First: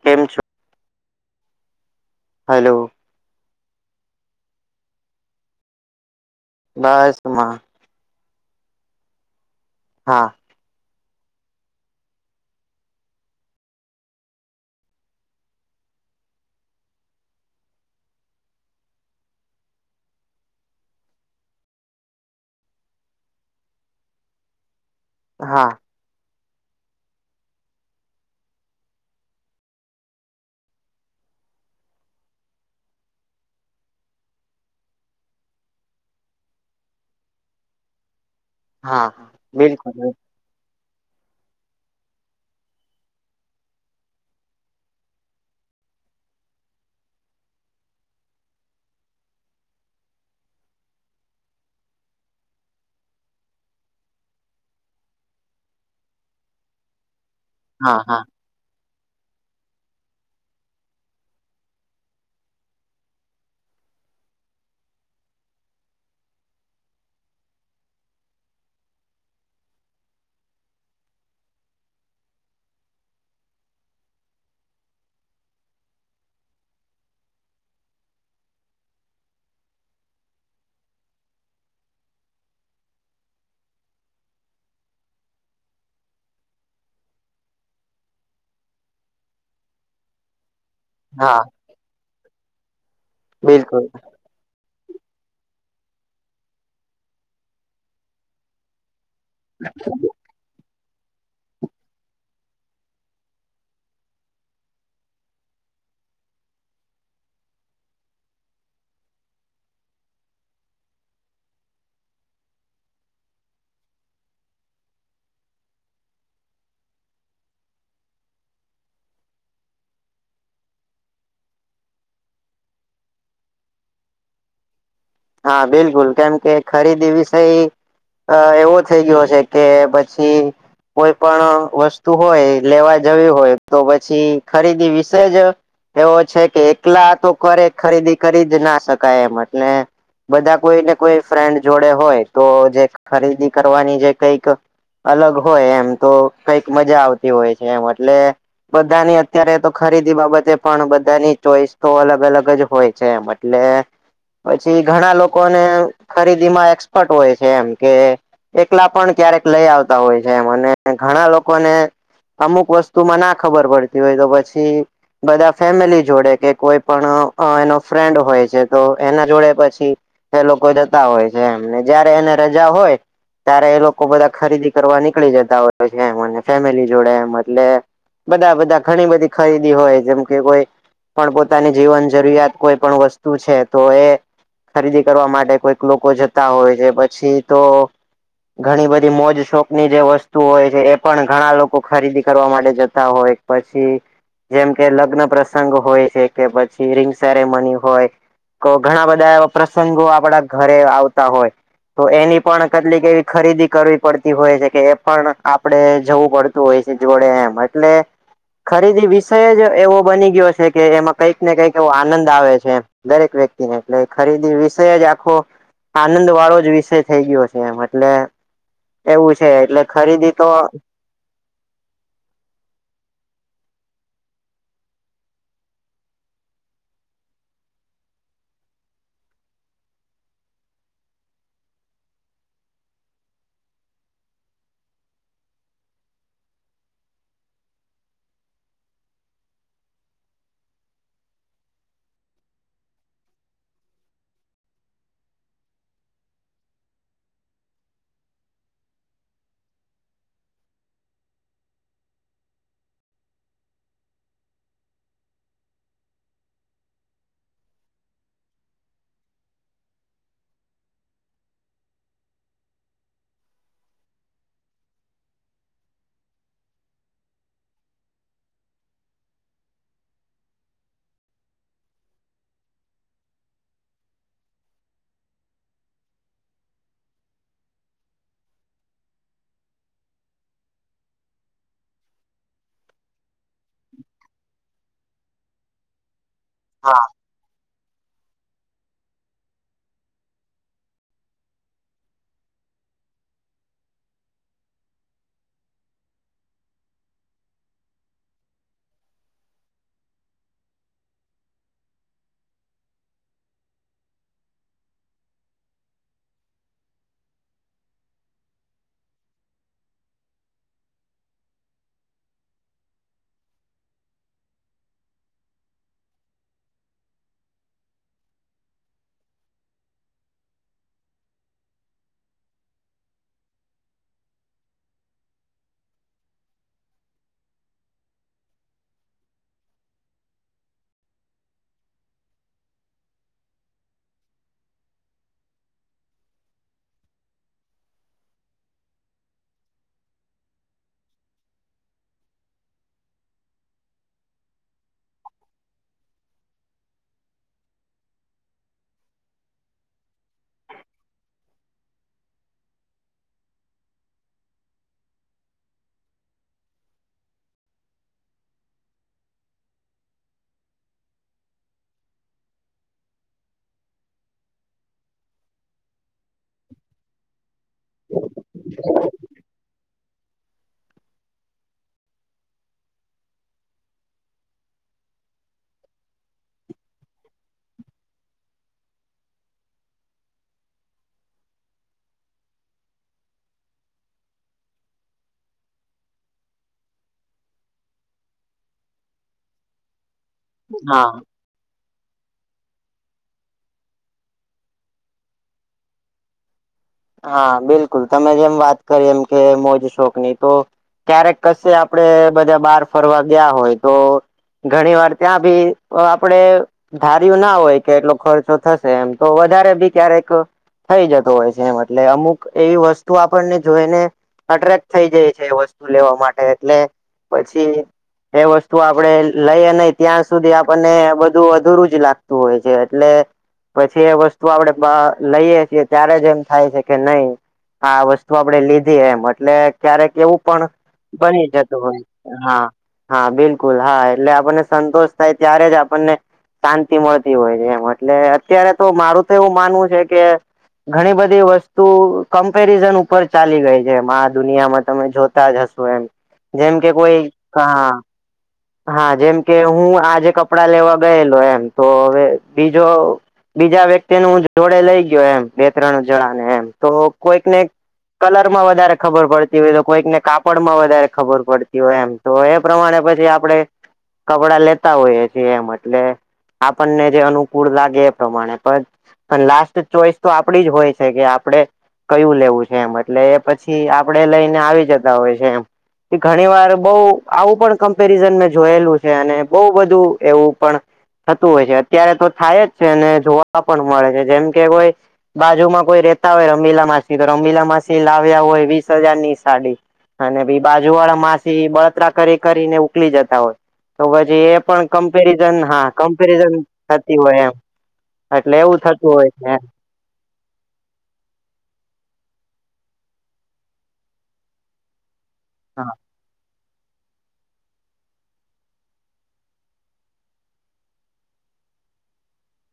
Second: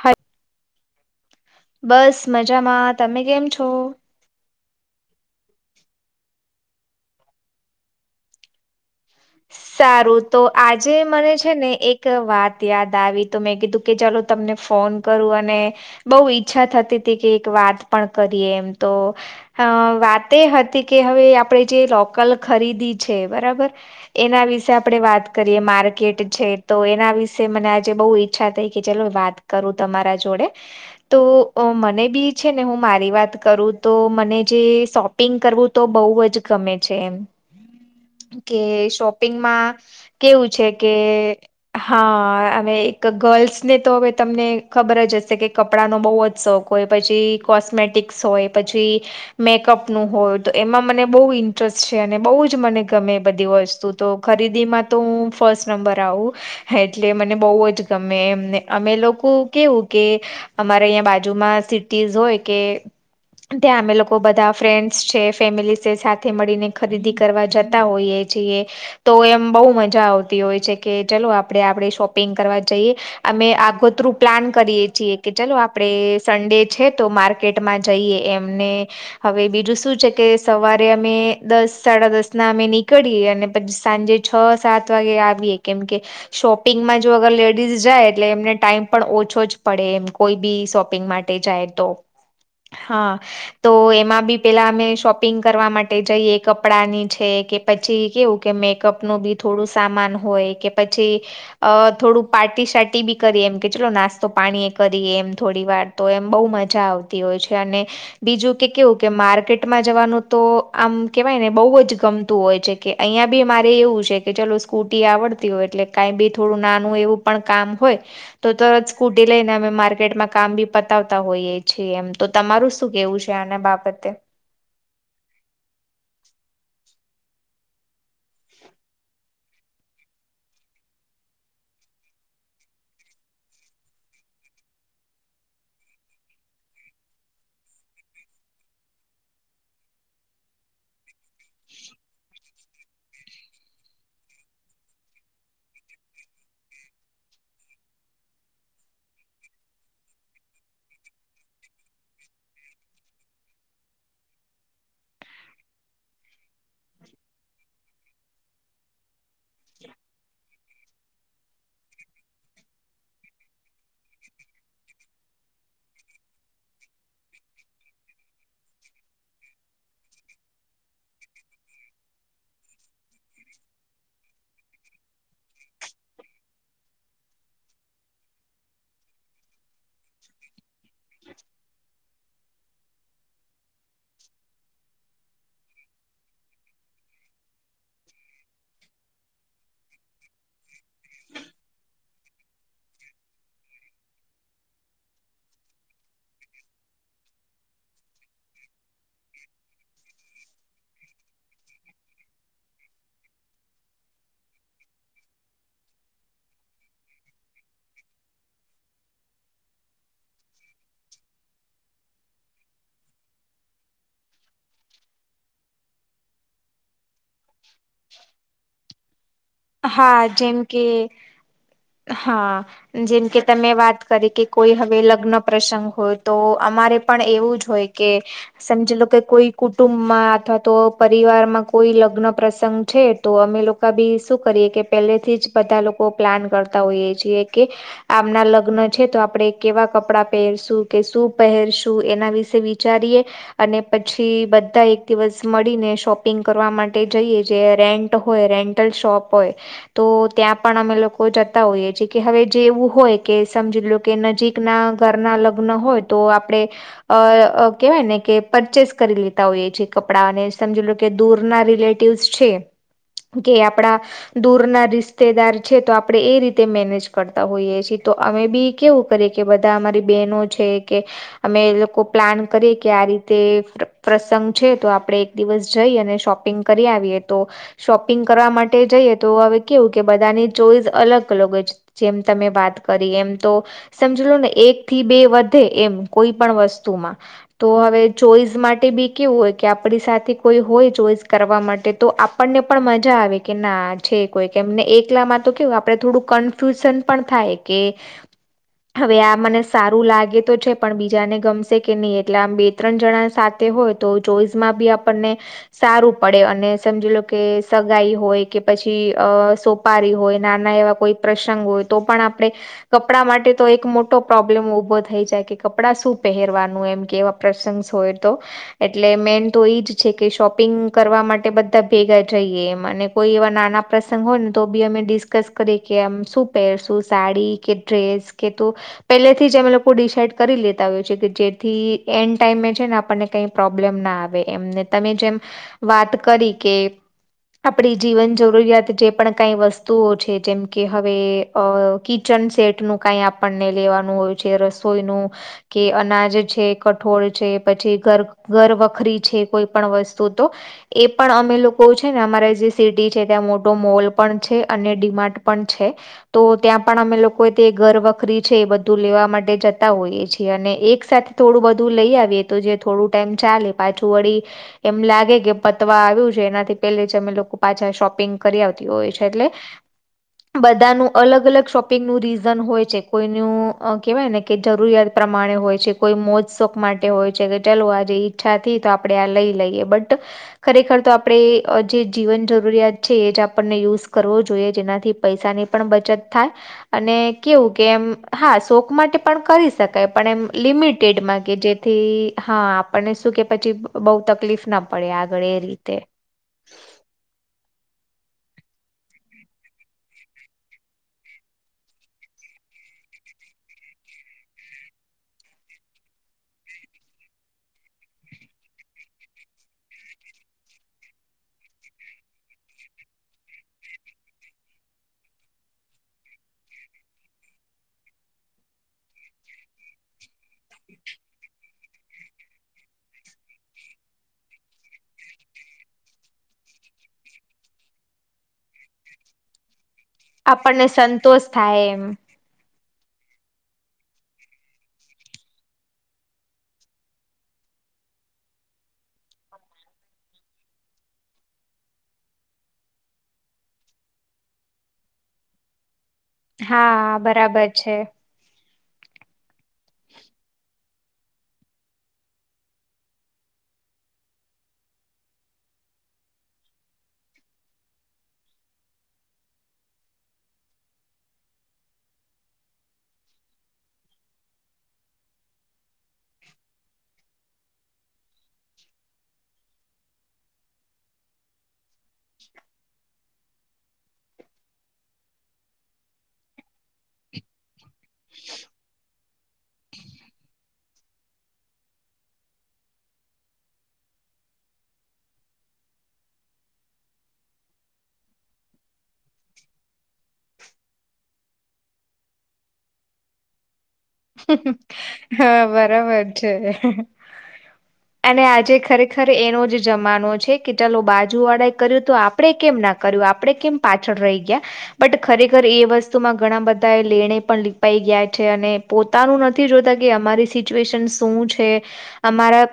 હા કેમ છો બસ હેલો મજામાં તમે કેમ છો નાઇસમાં સારું હા તો આજે મને છે ને એક વાત યાદ આવી તો મેં કીધું કે ચાલો તમને ફોન કરું અને બઉ ઈચ્છા થતી હતી કે એક વાત પણ કરીએ એમ તો અ વાત એ હતી કે હવે આપણેે જે લોકલ ખરીદી છે બરાબર એના વિશેે આપડે વાત કરીએ હા માર્ક ટ છે તો એના વિશે મને આજે બહુ ઈચ્છા થઈ કે ચલો વાત કરું તમારા જોડે તો મને બી છે ને હું મારી વાત કરું તો મને જે શોપ પિંગ કરવું તો બહુ જ ગમે છે એમ કે હા શોપિંગમાં બિલકુલ કેવું છે કે હા અને એક ગર્લ્સને તો હવે તમને ખબર જ હશે કે કપડાંનો બહુ જ શોખ કોય પછી કોસ્મેટિક્સ હોય પછી મેકઅપ નું હોય તો એમાં મને બહુ ઇન્ટરેસ્ટ છે અને બઉ જ મને ગમે બધી વસ્તુ તો ખરીદીમાં તો હું ફર્સ્ટ નંબર આવું એટલે મને બહુ જ હા ગમે હા એમને અમે લોકો કેવું કે અમારે અહીં બાજુમાં સિટીઝ હોય કે ત્યાં અમે લોકો બધા ફ્રેન્ડ્સ છે ફેમિલી છે સાથે મળીને ખરીદી કરવા જતા હોઈએ જઈએ તો એમ બહુ મજા આવતી હોય છે કે ચલો આપડે આપડી શોપિંગ કરવા જઈએ અમે આગોતરું પ્લાન કરીએ છીએ કે ચલો આપણે સન્ડે છે તો માર માર્કેટમાં જઈએ એમને હવે બીજું શું છે કે સવારે અમે દસ સાડા દસ ના અમે નીકળીએ અને પછી સાંજે છ સાત વાગે આવીએ કેમ કે શોપિંગમાં જો અગર લેડીઝ જાય એટલે એમને ટાઈમ પણ ઓછો જ પડે એમ કોઈ બી શોપ પીગ માટે હા જાય તો હા તો બિલકુલ એમાં બી પૅલા અમે શોપિંગ કરવા માટે જઈએ કપડાં ની છે કે પછી કેવું કે મેકઅપનું બી થોડું સામાન હોય કે પછી અ થોડું પાર્ટી સાર્ટી બી કરીએ એમ કે ચલો નાસ્તો પાણી એ કરીએ એમ થોડી વાર તો એમ બહુ મજા આવતી હોય છે અને બીજું કે કેવું કે માર્કેટમાં જવાનું તો આમ કેવાય ને બઉ જ ગમતું હોય છે કે અહિયા બી મારે એવું છે કે ચલો સ્કૂટી આવડતી હોય એટલે કાંઈ બી થોડું નાનું એવું પણ કામ હોય તો તરત સ્કૂટી લઈને અમે માર્કેટમાં કામ બી પતાવતા હોઈએ છીએ એમ તો તમારું શું કેવું છે આના બાબતે હા બિલકુલ કેમ કે ખરીદી વિષય અ એવો થઈ ગયો છે કે પછી કોઈ પણ વસ્તુ હોય લેવા જવી હોય તો પછી ખરીદી વિશે જ એવો છે કે એકલા તો કરે ખરીદી કરી જ ના શકાય એમ એટલે બધા કોઈ ને કોઈ ફ્રેન્ડ જોડે હોય તો જે ખરીદી કરવાની જે કઈક અલગ હોય એમ તો કઈક મજા આવતી હોય છે એમ એટલે બધાની અત્યારે તો ખરીદી બાબતે પણ બધાની ચોઈસ તો અલગ અલગ જ હોય છે એ માટે એટલે પછી ઘણા લોકોને ખરીદી માં એક્સપર્ટ હોય છે એમ કે એકલા પણ કયારેક લઈ આવતા હોય છે એમ અને ઘણા લોકોને અમુક વસ્તુમાં ના ખબર પડતી હોય તો પછી બધા ફેમિલી જોડે કે કોઈ પણ એનો ફ્રેન્ડ હોય છે તો એના જોડે પછી એ લોકો જતા હોય છે એમને જયારે એને રજા હોય ત્યારે એ લોકો બધા ખરીદી કરવા નીકળી જતા હોય છે એમ ફેમિલી જોડે એમ એટલે બધા બધા ઘણી બધી ખરીદી હોય જેમ કે કોઈ પણ પોતાની જીવન જરૂરિયાત કોઈ પણ વસ્તુ છે તો એ ખરીદી કરવા માટે કોઈક લોકો જતા હોય છે પછી તો ઘણી બધી મોજ શોક ની જે વસ્તુ હોય છે એ પણ ઘણા લોકો ખરીદી કરવા માટે જતા હોય પછી જેમ કે લગ્ન પ્રસંગ હોય છે કે પછી રિંગ સેરેમની હોય તો ઘણા બધા એવા પ્રસંગો આપડા ઘરે આવતા હોય તો એની પણ કેટલીક એવી ખરીદી કરવી પડતી હોય છે કે એ પણ આપડે જવું પડત તો હોય છે જોડે એમ એટલે ખરીદી વિષય જ એવો બની ગયો છે કે એમાં કઈક ને કઈક એવો આનંદ આવે છે દરેક વ્યક્તિને એટલે ખરીદી વિષય જ આખો આનંદ વાળો જ વિષય થઈ ગયો છે એમ એટલે એવું છે એટલે ખરીદી તો એક હા જેમકે તમે વાત કરી કે કોઈ હવે લગ્ન પ્રસંગ હોય તો અમારે પણ એવું જ હોય કે સમજી લો કે કોઈ કુટુંબમાં અથવા તો પરિવારમાં કોઈ લગ્ન પ્રસંગ છે તો અમે લોકો બી શું કરીએ કે પહેલેથી જ બધા લોકો પ્લાન કરતા હોઈએ છીએ કે આમના લગ્ન છે તો આપડણે કેવા કપડાં પહેરશું કે શું પહેરશું એના વિશે વિ વિચારીએ અને પછી બધા એક દિવસ મળીને શોપિંગ કરવા માટે જઈએ જે રેન્ટ હોય રેન્ટ શોપ હોય તો ત્યાં પણ અમે લોકો જતા હોઈએ છીએ કે હવે જે એવું હોય કે સમજી લો કે નજીક ના ઘર ના લગ્ન હોય તો આપણે અ કહેવાય ને કે પરચેસ કરી લેતા હોઈએ છે કપડાં અને સમજી લો કે દૂરના રિલેટ છે કે આપડા દૂર ના રિશ્તેદાર છે તો આપણે એ રીતે મેનેજ કરતા હોઈએ છીએ તો અમે બી કેવું કરીએ કે બધા અમારી બેહેનો છે કે અમે એ લોકો પ્લાન કરીએ કે આ રીતે પ્રસંગ છે તો આપણે દિવસ જઈ અને શોપિંગ કરી આવીએ તો શોપિંગ કરવા માટે જઈએ તો હવે કેવું કે બધાની ચોઈસ અલગ અલગ હોય છે જેમ તમે વાત કરી એમ તો સમજ લો ને એક થી બે વધે એમ કોઈ પણ હા વસ્તુમાં તો હવે ચોઈસ માટે બી કેવું હોય કે આપણી સાથે કોઈ હોય ચોઈસ કરવા માટે તો આપણને પણ મજા આવે કે ના. છે કોઈ કે એમને એકલામાં તો કેવું આપડ થોડું કન્ફ્યુઝન પણ થાય કે. [inaudible] હવે આ મને સારું લાગે તો છે પણ બીજાને ગમશે કે નહીં એટલે આમ બે ત્રણ જણા સાથે હોય તો જોઈસમાં બી આપણને સારું પડે અને સમજી લો કે સગાઈ હોય કે પછી અ સોપારી હોય નાના એવા કોઈ પ્રસંગ હોય તો પણ આપણે કપડા માટે તો એક મોટો પ્રોબ્લેમ ઉભો થઈ જાય કે કપડા શું પહેરવાનું એમ કેવા પ્રસંગસ હોય તો એટલે મેન તો એજ છે કે શોપિંગ કરવા માટે બધા ભેગા જઈએ એ અને કોઈ એ નાના પ્રસંગ હોય ને તો બી અમે ડિસ્કસ કરીએ કે આમ શું પહેરશું સાડી કે ડ્રેસ કે ત પેલેથી જ અમે લોકો ડિસાઈડ કરી લેતા હોય છે કે જેથી એન્ડ ટાઈમે છે ને આપણને ક પ્રોબ્લેમ ના આવે એમને તમે જેમ વાત કરી કે આપણી જીવન, જરૂરિયાત જે પણ કઈ વસ્તુઓ છે જેમ કે હવે કિચન સેટ નું કઈ આપણને લેવાનું હોય છે રસોઈનું કે અનાજ છે કઠોળ છે પછી ઘર ઘર વખરી છે કોઈ પણ વસ્તુ તો એ પણ અમે લોકો છે ને અમારા જે છે ત્યાં મોટો મોલ પણ છે અને ડીમાર્ટ પણ છે. તો ત્યાં પણ અમે લોકો તે ઘર વખરી છે એ બધું લેવા માટે જતા હોઈએ છીએ અને એક સાથે થોડું બધું લઈ આવીએ તો જે થોડું ટાઈમ ચાલે પાછું વળી એમ લાગે કે પતવા આવ્યું છે એનાથી પેલે જે અમે લોકો પાછા શોપિંગ કરી આવતી હોય છે એટલે બધા નું અલગ અલગ શોપિંગ નું રીઝન હોય છે કોઈનું કેહેવાય ને-' કે જરૂરિયાત પ્રમાણે હોય છે કોઈ મોજ શોક માટે હોય છે કે ચાલ આજે ઈચ્છા આપણે આ લઈ લઈએ બટ ખરેખર તો આપણે જે જીવન. જરૂરિયાત છે એ જ આપણને યુઝ કરવો જોઈએ જેનાથી પૈસાની પણ બચત થાય. અને કેવું કે એમ હા શોક માટે પણ કરી શકાય પણ એમ હા લિમિટેડમાં કે જેથી હા આપણને શું કે પછી બઉ તકલીફ ના પડે આગળ એ રીતે. હા બિલકુલ તમે જેમ વાત કરી એમ કે મોજ શોક ની તો ક્યારેક કશે આપડે બધા બહાર ફરવા ગયા હોય તો ઘણી વાર ત્યાં ભી આપડે ધાર્યું ના હોય કે એટલો ખર્ચો થશે એમ તો વધારે ભી ક્યારેક થઈ જતો હોય છે એમ એટલે અમુક એવી વસ્તુ આપણને જોઈને અટ્રેક્ટ થઈ જાય છે એ વસ્તુ લેવા માટે એટલે પછી એ વસ્તુ આપણેે લઈએ નહ ત્યાં સુધી આપણને બધું અધુરું જ લાગતું હોય છે એટલે પછી એ વસ્તુ આપડે લઈએ છીએ ત્યારે જ એમ થાય છે. કે નહી આ વસ્તુ આપણેે લીધી એમ એટલે ક્યારેક એવું પણ આપણને બની સંતોષ થાય જતું હય. એમ હા હા બિલકુલ હા એટલે આપણને સંતોષ થાય ત્યારે જ આપણને શાંતિ મળતી હોય છે એમ એટલે અત્યારે તો મારું તો એવું માનવું છે કે ઘણી બધી વસ્ત, તું કમ્પેરિઝન ઉપર ચાલી ગઈ છે એમ આ દુનિયામાં તમે જોતા જ હશો એ જેમ કે હા કોઈ બરાબર હા. છે હા જેમ કે હું આજે કપડા લેવા ગયેલો એમ તો હવે બીજો બીજા વ્યક્તિ ન હું જોડે લઈ ગયો એમ બે ત્રણ જડા ને એમ તો કોઈકને કલર માં વધારે ખબર પડતી હોય તો કોઈકને કાપડમાં વધારે ખબર પડતી હોય એમ તો એ પ્રમાણે પછી આપણે કપડા લેતા હોઈએ છીએ એમ એટલે-' આપણને જે અનુકૂળ લાગે એ પ્રમાણે પણ પણ લાસ્ટ ચોઈસ તો આપડી જ હોય છે કે આપડે કયું લેવું છે એમ એટલે પછી આપડે લઈને આવી જતા હોય છે એમ ઘણી વાર બહ આવું પણ મે જોયેલું છે અને બહ બધું એવું પણ થતું હોય છે અત્યારે તો થાય જ છે ને જોવા પણ મળે છે જેમ કે કોઈ બાજુમાં કોઈ રેતા હોય રમીલા માસી તો રમીલા માસી લાવ્યા હોય વીસ હજારની સાડી અને બી બાજુ વાળા માસી બળતરા કરી કરીને ઉકલી જતા હોય. તો પછી એ પણ હા કમ્પેરિઝન હા બરાબર છે. કમ્પેરિઝન થતી હોય એમ, અને એટલે આજે એવું થતું ખરેખર હોય છે. એનો જ જમાનો છે કે ચાલો બાજુ વાળાએ કર્યું તો આપણેે કેમ ના કર્યું આપણે કેમ પાછળ રહી ગયા. બટ ખરેખર એ હા વસ્તુમાં ઘણા બધા એ લેણે પણ લીપાઈ ગયા છે અને પોતાનું નથી જોતા કે અમારી સિચ્યુએશન શું છે અમારા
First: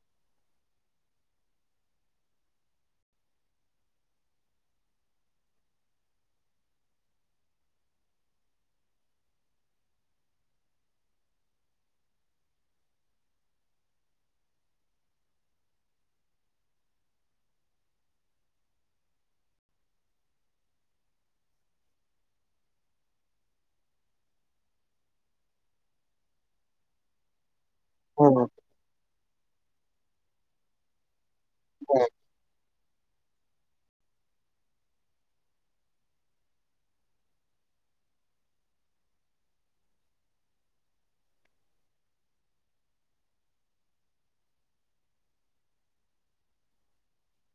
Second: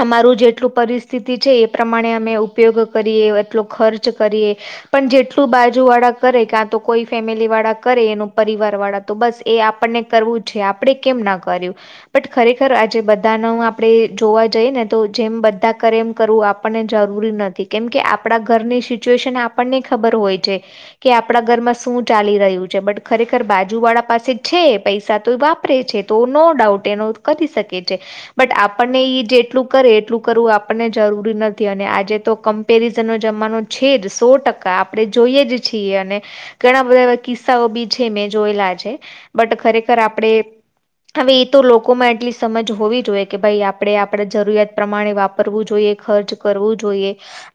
અમારું જેટલું પરિસ્થિતિ છે એ પ્રમાણે અમે ઉપયોગ કરીએ એટલો ખર્ચ કરીએ પણ જેટલું બાજુ વાળા કરે ક્યાં તો કોઈ ફેમિલી વાળા કરે એનું પરિવાર વાળા તો બસ એ આપણને કરવું છે આપડણે કેમ ના કર્યું. બટ ખરેખર આજે બધા ન આપણે જોવા જઈએ ને તો જેમ બધા કરે એમ કરવું. આપને જરૂરી નથી કેમકે આપણા ઘરની સિચ્યુએશન આપણને ખબર હોય છે. કે આપણા ઘરમાં શું ચાલી રહ્યું છે. બટ ખરેખર બાજુ વાળા પાસે છે. પૈસા તો વાપરે છે તો નો ડાઉટ એનો કરી શકે છે હમ બટ આપણને ઈ જેટલું કરે એટલું કરવું આપણને જરૂરી નથી અને આજે તો કમ્પેરિઝનનો જમાનો છેદ સો ટકા આપણે જોઈએ જ છીએ અને ઘણા બધા કિસ્સાઓ બી છે મેં જોયેલા છે બટ ખરેખર આપડે હવે એ તો લોકોમાં એટલી સમજ હોવી જોઈએ કે ભાઈ આપણે આપણા જરૂરિયાત પ્રમાણે વાપ કરવું જોઈએ ખર્ચ કરવું જોઈએ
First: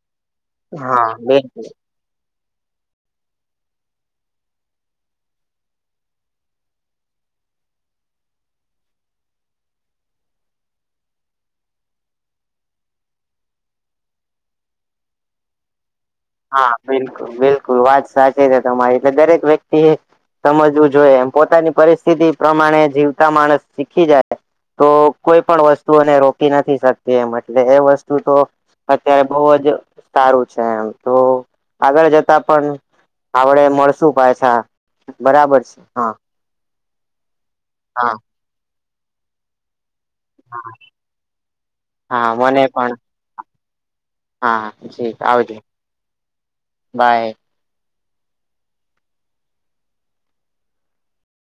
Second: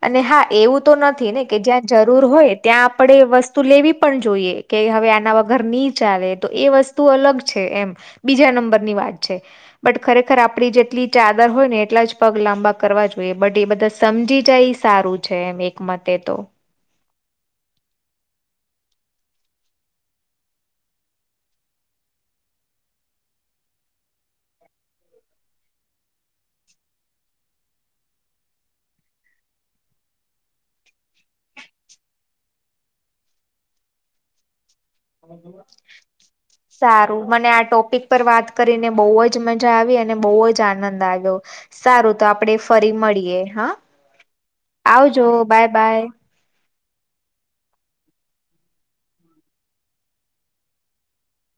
અને હા એવું તો હા નથી બે ને કે જયા જરૂર હોય ત્યાં આપડે વસ્તુ લેવી પણ જોઈએ કે હવે આના વગર ની ચાલે તો એ વસ તુ અલગ છે એમ બીજા નંબરની વાત છે. બટ ખરેખર આપડી જેટલી ચાદર હોય ને એટલા જ પગ લાંબા કરવા જોઈએ બટ એ બધા સમજી જાય. સારું છે એમ એક મતે તો હા, બિલકુલ બિલકુલ વાત સાચી છે તમારી એટલે દરેક વ્યક્તિએ સમજવું જોઈએ એમ પોતાની પરિસ્થિતિ પ્રમાણે જીવતા માણસ શીખી જાય? તો કોઈ પણ વસ્તુ એને રોકી નથી શકતી એમ એટલે એ વસ્તુ તો અત્યારે બોજ સારું છે એમ. તો આગળ જતા પણ આવડે મળશું પાછા. બરાબર છે હા સારું, મને આ ટોપિક હા પર વાત કરીને બોજ મજા આવી બોજ આનંદ આવ્યો સારું તો હા આપણેે મને ફરી પણ મળીએ હા. હા આવજો બાય બાય. બાય.